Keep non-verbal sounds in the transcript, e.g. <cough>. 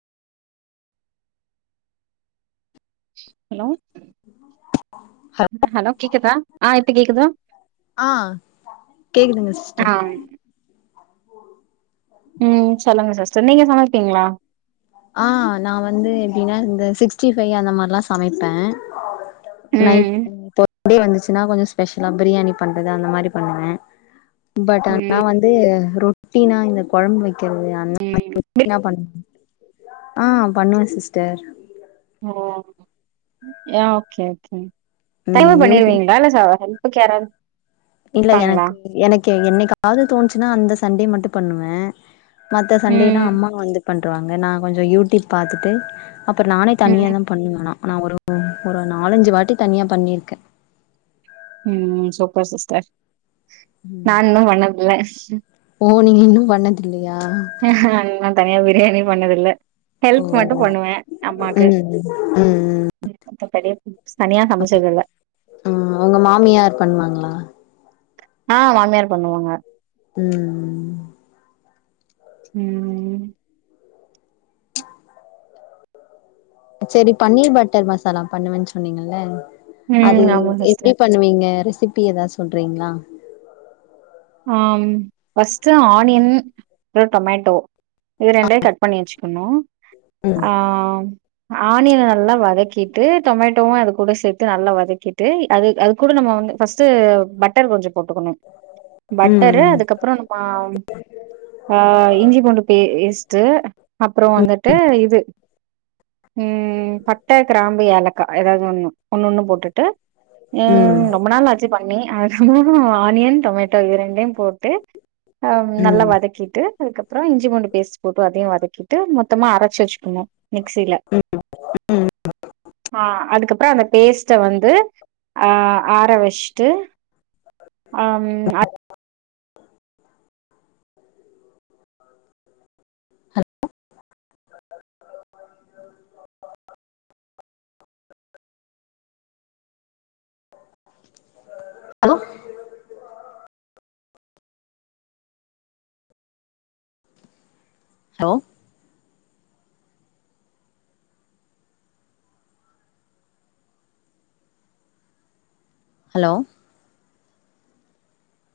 hello hello கேக்குதா ஆ இப்ப கேக்குதா ஆ கேக்குதுங்க சிஸ்டர் ஆம் உம் சொல்லுங்க சிஸ் <unintelligible> நீங்க சமைப்பீங்ளா ஆ நா வந்து எப்டின்னா இந்த சிக்ஸ்டி ஃபைவ் அந்த மாரிலா சமைப்ப நைட் ம் <unintelligible> டே வந்துச்சுன்னா கொஞ்சோ ஸ்பெஷலா பிரியாணி பண்றது அந்த மாரி பண்ணுவ பட் ஆனா ம் வந்து ரொட்டினா இந்த கொழம்பு வைக் க்கிறது அந்த <unintelligible> பண்ண ஆ பண்ணுவ sister oh yeah okay okay ம் தயவ யூடியூப் பண்ணிருவீங்ளா இல்ல சாவக ப்ப கேரன் இல்ல எனக்கு எனக்கு என்னைக்காவது தோணுச்சுன்னா அந்த சண்டே மட்டு பண்ணுவ மத்த சண்டேல்லா ம் அம்மா வந்து பண்ருவாங்க நா கொஞ்சோ யூடிப் பாத்துட்டு அப்றோ நானே ம் தனியா தா பண்ணுவ ஆனா ஒரு ஒரு ஒரு நாலஞ்சு வாட்டி தனியா பண்ணிருக்க உம் சூப்பர் சிஸ்டர் நா இன்னு பண்ணதுல்ல பண்ணதில்ல ஹ நா தனியா <unintelligible> பிரியாணி பண்ணதுல்ல ஓ ஹெல்ப் மட்டும் பண்ணுவேன் அம்மாக்கு ம் பெரிய ஆஹ் உங்க மாமியயார் பண்ணுவாங்களா ஆஹ் மாமியார் பண்ணுவாங்க உம் ம் உம் ம் செரி பன்னீர் பட்டர் மசாலா பண்ணுவன் சொன்னீங்கல்ல அது ம் ஆமா எப்டி சிஸ்டர் பண்ணுவீங்க சிப்பி எதாத் சொல்றீங்ளா ஆஹ்ம் ஃபஸ்ட்டு ஆனியன் அப்றோ டொமேட்டோ இது ரெண்டயு கட் பண்ணி வெச்சுக்கணு ம் ஆஹ் ஆனியன நல்லா வதக்கிட்டு டொமேட்டோவு அது கூட சேத்து நல்லா வதக்கிட்டு அது அது கூட நம்ம வந்து ஃபஸ்ட்டு பட்டர் கொஞ்சோ போட்டுக்கணு பட்டரு ம் அதுக்கப்பறோ நம்ம ஆஹ் இஞ்சி பூண்டு பே பேஸ்ட்டு அப்பறோ ம் வந்துட்டு இது உம் பட்ட, கிராம்பு, ஏலக்கா எதாது ஒன்னு ஒன்னு ஒன்னு போட்டுட்டு உம் ம் ரொம்ப நாள் ஆச்சு பண்ணி <inaudible> ஆனியன் டொமேட் இது ரெண்டயு போட்டு ஆஹ்ம் நல்லா ம் வதக்கிட்டு அதுக்கப்பறோ இஞ்சிபூண்டு பேஸ்ட் போட்டு அதையு வதக்கிட்டு மொத்தமா அரச் வெச்சுக்கணு மிக்ஸில ம் ஆஹ் அதுக்கப்றோ அந்த பேஸ்ட்ட வந்து ஆஹ் ஆற வெச்ட்டு ஹலோ ஹலோ ஹலோ